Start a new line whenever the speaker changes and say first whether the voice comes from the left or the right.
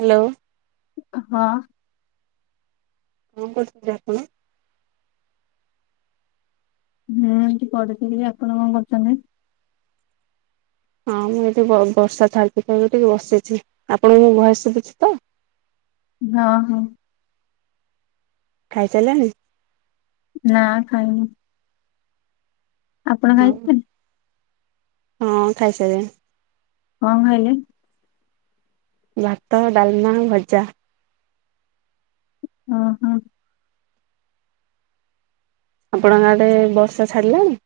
right: Hello.
left: ହଁ।
right: କଣ କରୁଥିଲେ ଆପଣ।
left: ମୁଁ ଏଇଠୀ ପଢୁଥିଲି ଆପଣ କଁ କରୁଚନ୍ତି।
right: ହଁ ମୁଁ ଏଇଠି ବ ବର୍ଷା [unintelligible] ଟିକେ ବସିଛି ଆପଣଙ୍କୁ ମୋ ଭଏସ୍ ଶୁବୁଛି ତ [inaudible]
left: ହଁ ହଁ।
right: ଖାଇସାରଲେଣି।
left: ନା ଖାଇନି। ଆପଣ
right: ହଁ
left: ଖାଇି [unintelligible]
right: ହଁ ଖାଇସାଇଲିଣି।
left: କଣ ଖାଇଲେ।
right: ଭାତ ଡାଲମା ଭଜା।
left: ଅହଁ।
right: ଆପଣଙ୍କ ଆଡେ ବର୍ଷା ଛାଡ଼ିଲାଣି।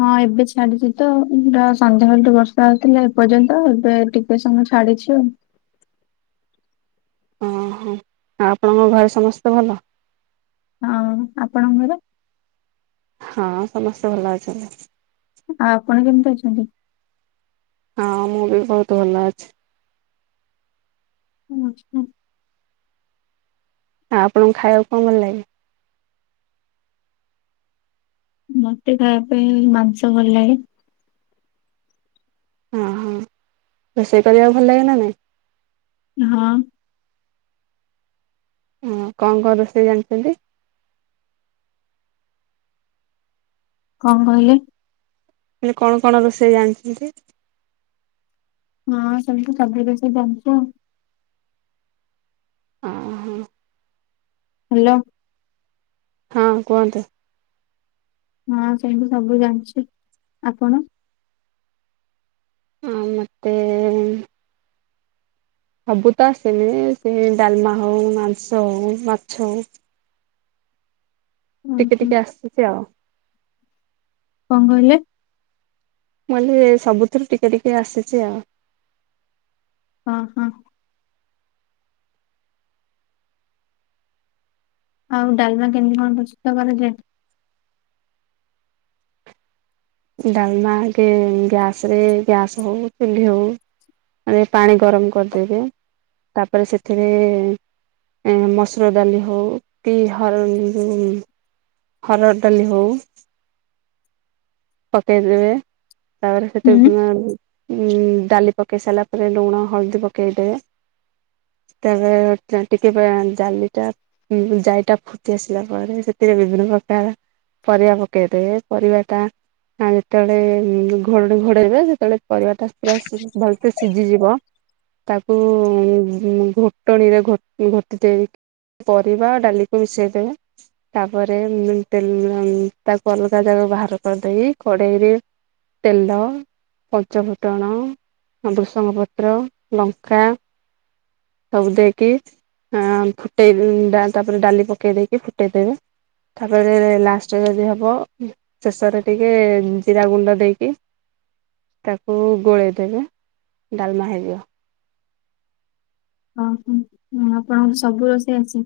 left: ହଁ ଏବେ ଛାଡିଚି ତ ଆଉ ପୁରା ସନ୍ଧ୍ୟାବେଳଠୁ ବର୍ଷା ହେଉଥିଲା ଏପର୍ଯ୍ୟନ୍ତ ଏବେ ଟିକେ ସମୟ ଛାଡ଼ିଛି ଆଉ।
right: [inaudible] ହଁ ହଁ। ଆଉ ଆପଣଙ୍କ ଘରେ ସମସ୍ତେ ଭଲ।
left: ହଁ ଆପଣଙ୍କ ଘରେ।
right: ହଁ ସମସ୍ତେ ଭଲ ଅଛନ୍ତି।
left: ଆଉ ଆପଣ କେମିତି ଅଛନ୍ତି।
right: ହଁ ମୁଁ ବି ବୋହୁତ ଭଲ ଅଛି।
left: ଓ ଆଚ୍ଛା।
right: ଆଉ ଆପଣଙ୍କୁ ଖାଇବାକୁ କଁ ଭଲ ଲାଗେ।
left: ମତେ ଖାଇବା ପାଇଁ ମାଂସ ଭଲ ଲାଗେ।
right: ଅଁହଁ ରୋଷେଇ କରିବାକୁ ଭଲ ଲାଗେ ନା ନାଇଁ।
left: ହଁ।
right: ଅଁ କଁ କଁ ରୋଷେଇ ଜାଣିଛନ୍ତି।
left: କଁ କହିଲେ।
right: କହିଲି କଣ କଣ ରୋଷେଇ ଜାଣିଛନ୍ତି।
left: ମୁଁ ସେମିତି ସବୁ ରୋଷେଇ ଜାଣିଚି ଆଉ।
right: ଅ ହୋ।
left: ହ୍ୟାଲୋ।
right: ହଁ କୁହନ୍ତୁ?
left: ହଁ ସେମତି ସବୁ ଜାଣିଛି ଆପଣ?
right: ଆଉ ମତେ ଏ ସବୁତ ଆସେନି ସେ ଡାଲମା ହଉ ମାଂସ ହଉ ମାଛ ହଉ। ଟିକେ
left: ଓହୋ
right: ଟିକେ ଆସିଚି ଆଉ।
left: କଣ କହିଲେ?
right: ମୁଁ କହିଲି ସବୁଥିରୁ ଟିକେ ଟିକେ ଆସିଚି ଆଉ।
left: ଅ ହ। ଆଉ ଡାଲମା କେମିତି କଣ ପ୍ରସ୍ତୁତ କରାଯାଏ।
right: ଡାଲମା କେ ଗ୍ୟାସରେ ଗ୍ୟାସରେ ହଉ ଚୁଲି ହଉ। ଆଗେ ପାଣି ଗରମ କରିଦେବେ ତାପରେ ସେଥିରେ ମସୁର ଡାଲି ହଉ କିି ହରଡ଼ [inaudible] ହରଡ଼ଡାଲି ହଉ। ପକେଇଦବେ ତାପରେ
left: ହୁଁ।
right: ସେଟାକୁ ଉ ଡାଲି ପକାଇ ସାରିଲା ପରେ ଲୁଣ ହଳଦୀ ପକେଇଦେବେ। ତାପରେ ଟିକେ ଡାଲିଟା ଜାଇଟା ଫୁଟି ଆସିଲା ପରେ ସେଥିରେ ବିଭିନ୍ନ ପ୍ର ପରିବା ପକେଇଦେବେ ପରିବା ଟା। ଆ ଯେତେବେଳେ ଘୋଡ ଘୋଡେଇବେ ଯେତେବେଳେ ପରିବାଟା ପୁର ଭଲସେ ସିଝିଯିବ ତାକୁ ଘୋଟଣିରେ ଘୋଟି ଦେଇି ପରିବା ଆଉ ଡାଲିକୁ ମିଶେଇଦବେ। ତାପରେ ତେ ଉଁ ତାକୁ ଅଲଗା ଯାକାକୁ ବାହାର କରିଦେଇକି କଡେଇରେ ତେଲ ପଞ୍ଚ ଫୁଟଣ ଭ୍ରୁସଙ୍ଗ ପତ୍ର ଲଙ୍କା ସବୁ ଦେଇକି ହଁ ଫୁଟେଇ ତାପରେ ଡାଲି ପକେଇ ଦେଇକି ଫୁଟେଇଦବେ। ତାପରେ ଲାଷ୍ଟ ଯଦି ହବ ଶେଷରେ ଟି ଟିକେ ଜିରା ଗୁଣ୍ଡ ଦେଇକି। ତାକୁ ଗୋଳେଇଦବେ ଡାଲମା ହେଇଯିବ।
left: ଓ ହୋ ହୁଁ ଆପଣଙ୍କୁ ସବୁ ରୋଷେଇ ଆସେ।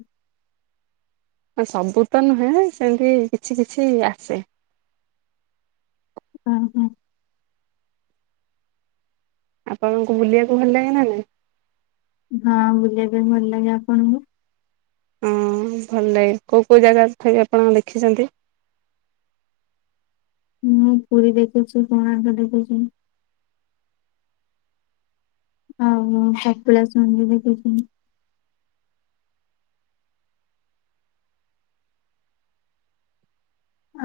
right: ସବୁ ତ ନୁହେଁ ସେମିତି କିଛି କିଛି ଆସେ।
left: ଉଁ ହୁଁ।
right: ଆପଣଙ୍କୁ ବୁଲିବାକୁ ଭଲ ଲାଗେନା ନା ନାଇଁ।
left: ହଁ ବୁଲିବାପାଇଁ ଭଲ ଲାଗେ ଆପଣଙ୍କୁ?
right: ହଁ ଭଲ ଲାଗେ କୋଉ କୋଉ ଜାଗାରେ ଥାଇକି ଆପଣ ଦେଖିଛନ୍ତି।
left: ହୁଁ ପୁରୀ ଦେଖିଚୁ କୋଣାର୍କ ଦେଖିଚୁ। ଆଉ କପିଳାସ ମଧ୍ୟ ଦେଖିଚି।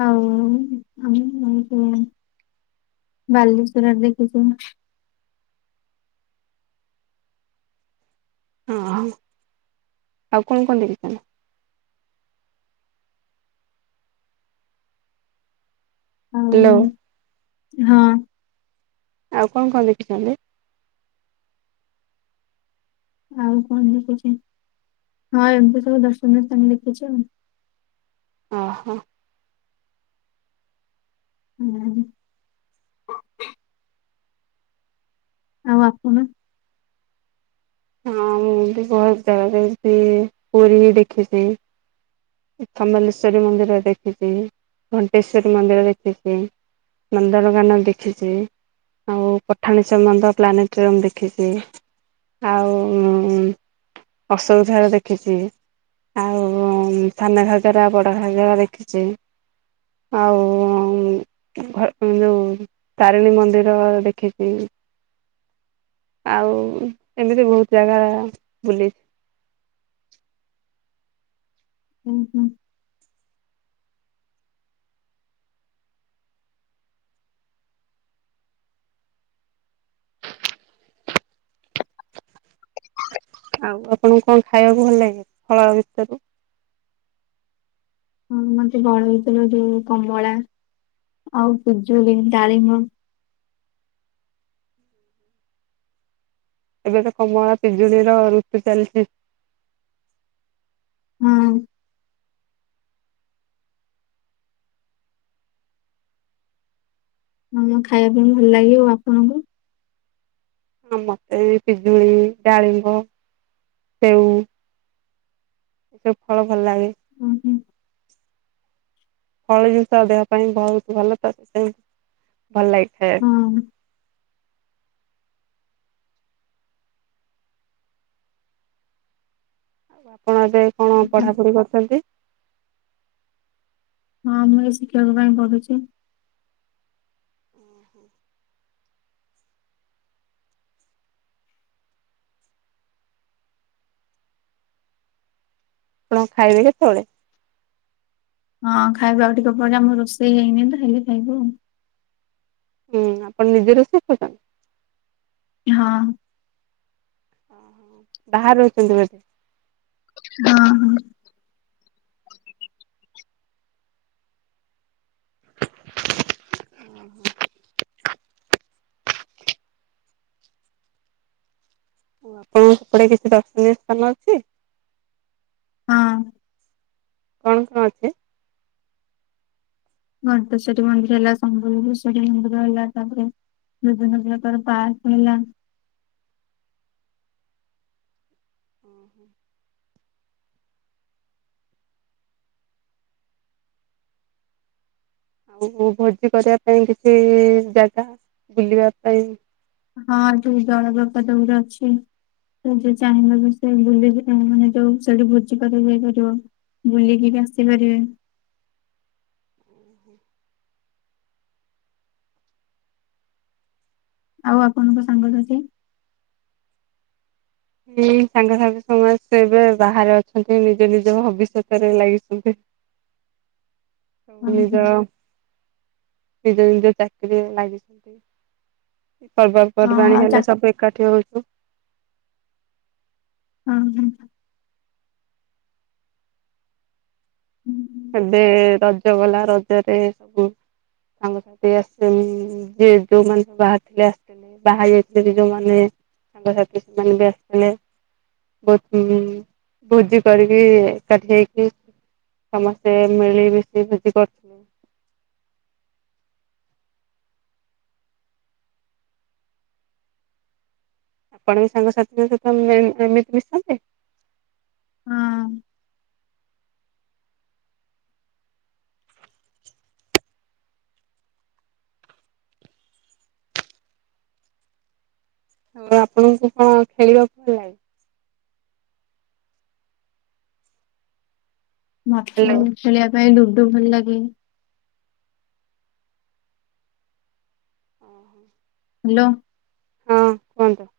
left: ଆଉତି [inaudible] ବାଲେଶ୍ଵରରେ ଦେଖିଚୁ।
right: ଓ ହୋ ଆଉ କଣ କଣ ଦେଖି ଚା
left: ହଉ
right: ହ୍ୟାଲୋ
left: ହଁ।
right: ଆଉ କଣ କଣ ଦେଖିଛନ୍ତି।
left: ଆଉ କଣ ଦେଖିଚି। ହଁ ଏମିତି ସବୁ ଦର୍ଶନୀୟ ସ୍ଥାନ ଦେଖିଚି ଆଉ।
right: ଅ ହ।
left: ନାହିଁ। ଆଉ ଆପଣ?
right: ହଁ ମୁଁ ବି ବହୁତ ଜାଗା ଦେଖିଛି ପୁରୀ ହି ଦେଖିଛି। ଖମେଲଶ୍ବରୀ ମନ୍ଦିର ଦେଖିଛି, ଘଣ୍ଟେଶ୍ୱରୀ ମନ୍ଦିର ଦେଖିଛି। ନନ୍ଦନକାନନ ଦେଖିଛି। ଆଉ ପଠାଣି ସାମନ୍ତ ପ୍ଲାନେଟରିୟମ ଦେଖିଛି। ଆଉ ଅଶୋକଝର ଦେଖିଛି। ଆଉ ସାନା ଘାଗରା, ବଡ ଘାଗରା ଦେଖିଛି। ଆଉ ଯୋଉ ତାରିଣୀ ମନ୍ଦିର ଦେଖିଛି। ଆଉ ଏମିତି ବହୁତ ଜାଗା ବୁଲି
left: ହୁଁ ହୁଁ।
right: ଆଉ ଆପଣଙ୍କୁ କଣ ଖାଇବାକୁ ଭଲ ଲାଗେ? ଫଳ ଭିତରୁ
left: ହଁ ମତେ ବଳ ହେଇଥିଲ ଯୋଉ କମଳା ଆଉ ପିଜୁଳି, ଡାଳିମ
right: ଏବେ ତ କମଳା ପିଜୁଳିର ଋତୁ ଚାଲିଛି।
left: ହଁ। ହଁ ଖାଇବା ପାଇଁ ଭଲ ଲାଗିବ। ଆପଣଙ୍କୁ?
right: ଆ ମତେ ପିଜୁଳି, ଡାଳିମ୍ବ, ସେଉ। ଏ ସବୁ ଫଳ ଭଲ ଲାଗେ।
left: ଉଁ ହୁଁ।
right: ଫଳ ଜିନିଷ ଦେହ ପାଇଁ ବହୁତ ଭଲ। ତ ସେତି ଭଲ ଲାଗେ
left: ହଁ।
right: ଖାଇବାକୁ।
left: ଓହୋ।
right: ଆଉ ଆପଣ ଏବେ କଣ
left: ହଁ
right: ପଢାପଢି କରିୁଛନ୍ତି?
left: ହଁ ମୁଁ ଏ ଶିକ୍ଷକ ପାଇଁ ପଢୁଛି।
right: ଆପଣ ଖାଇବେ କେତେବେଳେ?
left: ହଁ ଖାଇବୁ ଆଉ ଟିକେ ପରେ ଆମର ରୋଷେଇ ହେଇନି ତ ହେଲେ ଖାଇବୁ ଆଉ।
right: ହୁଁ ଆପଣ ନିଜେ ରୋଷେଇ କରୁଛନ?
left: ହଁ।
right: ଓହୋ ବାହାରେ ରହୁଛନ୍ତି ବୋଧେ?
left: ହଁ ହଁ।
right: ଓ ହ। ଆଉ ଅପଣଙ୍କ ସେପଟେ କିଛି ଦର୍ଶନୀୟ ସ୍ଥାନ ଅଛି?
left: ହଁ।
right: କଣ କଣ ଅଛି?
left: ଘଣ୍ଟେଶ୍ୱରୀ ମନ୍ଦିର ହେଲା, ସମ୍ବେଲଶ୍ବରୀ ମନ୍ଦିର ହେଲା। ତାପରେ ଯୋଉଦିନ ଝିଅ ତାର ପାସ୍ ହେଲା।
right: [inaudible] ଓ ହୋ। ଆଉ ଭୋଜି କରିବା ପାଇଁ କିଛି ଜାଗା, ବୁଲିବା ପାଇଁ
left: ହଁ ଦୁଇ ଜଣକ ପଦବୀରେ ଅଛି। ତ ଯିଏ ଚାହିଁଲେ ବି ସେ ବୁଲିକି ମାନେ ଯୋଉ ସେଠି ଭୋଜି କରିକି ଯାଇପାରିବ। ବୁଲିକି ବି ଆସିପାରିବେ।
right: [inaudible]
left: ଆଉ ଆପଣଙ୍କ ସାଙ୍ଗସାଥି?
right: ହଁ ସାଙ୍ଗସାଙ୍ଗ ସମସ୍ତେ ଏବେ ବାହାରେ ଅଛନ୍ତି। ନିଜ ନିଜ ଭବିଷ୍ୟତରେ ଲାଗିଛନ୍ତି। ସବୁ
left: ହଁ
right: ନିଜ
left: ହଁ
right: ନିଜ ନିଜ ଚାକିରିରେ ଲାଗିଛନ୍ତି।
left: ହଁ
right: ପର୍ବପର୍ବାଣିୀ
left: ଆଉ ଚା
right: ହେଲେ ସବୁ ଏକାଠି ହଉଛୁ।
left: ହଁ ହଁ।
right: ଏବେ ରଜ ଗଲା ରଜରେ ସବୁ ସାଙ୍ଗସାଥି ଆସି ଯ ଯୋଉମାନେ ବାହାରିଥିଲେ ଆସିଥିଲେ। ବାହା ଯାଇଥିଲେ କି ଯୋଉମାନେ ସାଙ୍ଗସାଥି ସେମାନେ ବି ଆସିଥିଲେ। ବହୁତ ଭୋଜି କରିକି ଏକାଠି ହେଇକି ସମସ୍ତେ ମିଳି ମିଶି ଭୋଜି କରୁଥିଲୁ। ଆପଣ ବି ସାଙ୍ଗସାଥିଙ୍କ ସହିତ ଏମି ଏମିତି ମିଶନ୍ତେ
left: ହୁ
right: ଆଉ ଆପଣଙ୍କୁ କଣ ଖେଳିବାକୁ ଭଲ ଲାଗେ
left: ମତେ
right: ହ୍ୟାଲୋ।
left: ଖେଳିବା ପାଇଁ ଲୁଡୁ ଭଲ ଲାଗେ।
right: ଓହୋ
left: ହ୍ୟାଲୋ
right: ହଁ କୁହନ୍ତୁ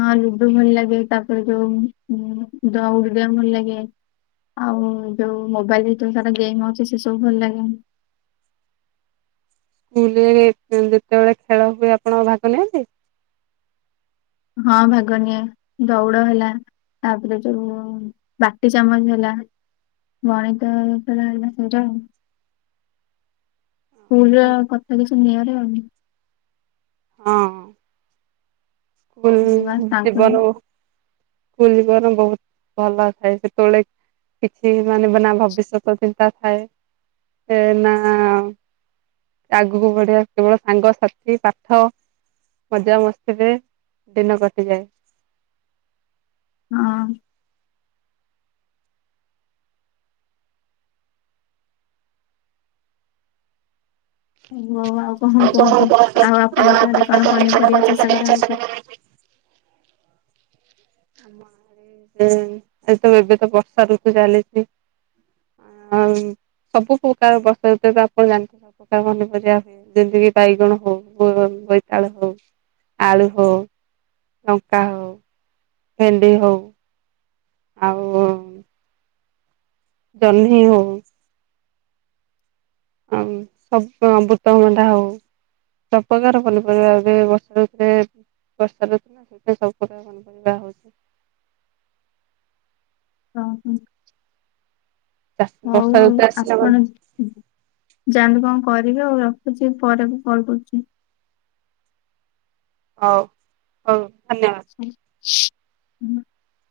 left: ହଁ ଲୁଡୁ ଭଲ ଲାଗେ ତାପରେ ଯୋଉଁ ଉଦଉଡିଆ ଭଲ ଲାଗେ ଆଉ ଯୋଉ ମୋବାଇଲରେ ଯୋଉ ସାରା ଗେମ ଅଛି ସେ ସବୁ ଭଲ ଲାଗେ
right: [inaudible] ସ୍କୁଲରେ ଯେତେବେଳେ ଖେଳ ହୁଏ ଆପଣ ଭାଗ ନିଅନ୍ତି।
left: ହଁ ଭାଗନିଏ ଦଉଡ଼ ହେଲା ତାପରେ ଯୋଉ ବାଟି ଚାମଚ ହେଲା ଗଣିତଥିଲା ହେଲା ସେଇଟା ଆଉ
right: [inaudible]
left: ସ୍କୁଲରେଉ କଥା କିଛି ନିଆରା ଆଉ
right: ହଁ ସ୍କୁଲ
left: ବାସ୍ ତାଙ୍କ
right: ଯିବା
left: ହିଁ
right: କୁନି ବେଳେ ବହୁତ ଭଲ ଥାଏ ସେତେବେଳେ କିଛି ମାନେ ନା ଭବିଷ୍ୟତ ଚିନ୍ତା ଥାଏ ସେ ନା ଆଗକୁ ବଡ଼ିଆ କେବଳ ସାଙ୍ଗସାଥି ପାଠ ମଜାମସ୍ତିରେ ଦିନ କଟିଯାଏ।
left: ହ ହଉ ଆଉ କଣ
right: ଆ
left: କୁହନ୍ତୁ ଆଉ ଆପଣଙ୍କ ଆଡେ କଣ ପନିପରିବା ଚାଷ କରାହଉଛି?
right: [unintelligible] [inaudible] ଏ ତ ଏବେ ତ ବର୍ଷା ଋତୁ ଚାଲିଛି ଆଉ ସବୁ ପ୍ରକାର ବର୍ଷାଋତୁ ରେ ଆପଣ ଜାଣିଥିବେ ସବୁ ପ୍ରକାର ପାନିପରିବା ହୁଏ ଯେମିତିକି ବାଇଗଣ ହଉ ବୋଇତାଳୁ ହଉ ଆଳୁ ହଉ ଲଙ୍କା ହଉ ଭେଣ୍ଡି ହଉ ଆଉ ଜହିଁ ହଉ ଆଉ ସବୁ ଅମୃତଭଣ୍ଡା ହଉ ସବୁ ପ୍ରକାର ପନିପରିବା ହୁଏ ବର୍ଷା ଋତୁ ରେ ବର୍ଷା ଋତୁ ନା ସେଥିପାଇଁ ସବୁ ପ୍ରକାର ପନିପରିବା ହଉଛି।
left: ହ ହୋଁ
right: ଚାଷ
left: ହଉ
right: ବର୍ଷା
left: ହଉ
right: ଋତୁ ଆସିଲା ମାନେ
left: ଆପଣ ଯାଆ ଯାଆନ୍ତୁ କଣ କରିବେ ଆଉ ରଖୁଛି ପରେ ମୁଁ କଲ କରୁଛି।
right: ହଉ ହଉ ଧନ୍ୟବାଦ।
left: ହ ହୁଁ [inaudible]